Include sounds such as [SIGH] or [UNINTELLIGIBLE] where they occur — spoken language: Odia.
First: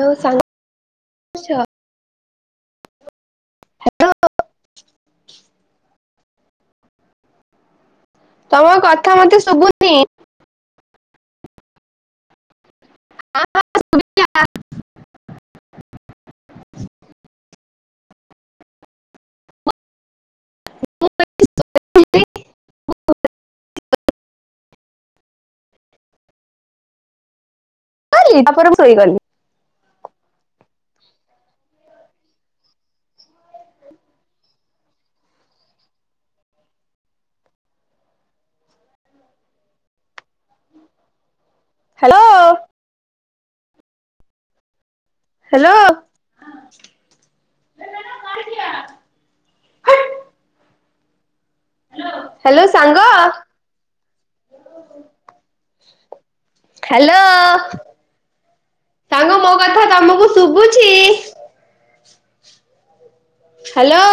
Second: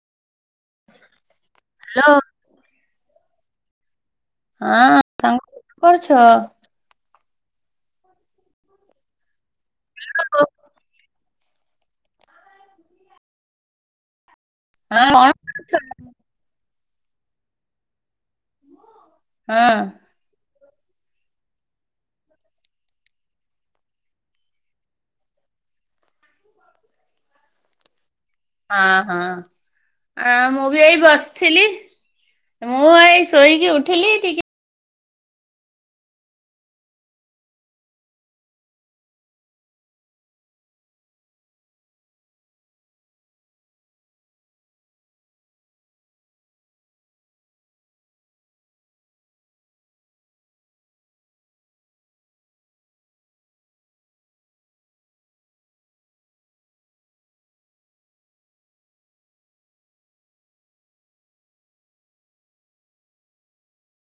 ହ୍ୟାଲୋ ସା ହ୍ୟାଲୋ। ହଁ ସାଙ୍ଗ କଣ କରୁଛ? ତମ କଥା ମତେ ସୁବୁ [INAUDIBLE] ହଁ ସୁଵିଲା। ହଁଣ [UNINTELLIGIBLE] ହଁ। [UNINTELLIGIBLE] କ ତାପରେ ମୁଁ ହଁ ଶୋଇଗଲି। ହଁ ଆ ମୁଁ ବି ଏଇ ବସିଥିଲି ମୁଁ ଏଇ ଶୋଇକି ଉଠିଲି ଟିକେ ହ୍ୟାଲୋ। ହ୍ୟାଲୋ। ହ୍ୟାଲୋ ସାଙ୍ଗ ହ୍ୟାଲୋ ସାଙ୍ଗ ମୋ କଥା ତମକୁ ଶୁଭୁଛି? ହ୍ୟାଲୋ।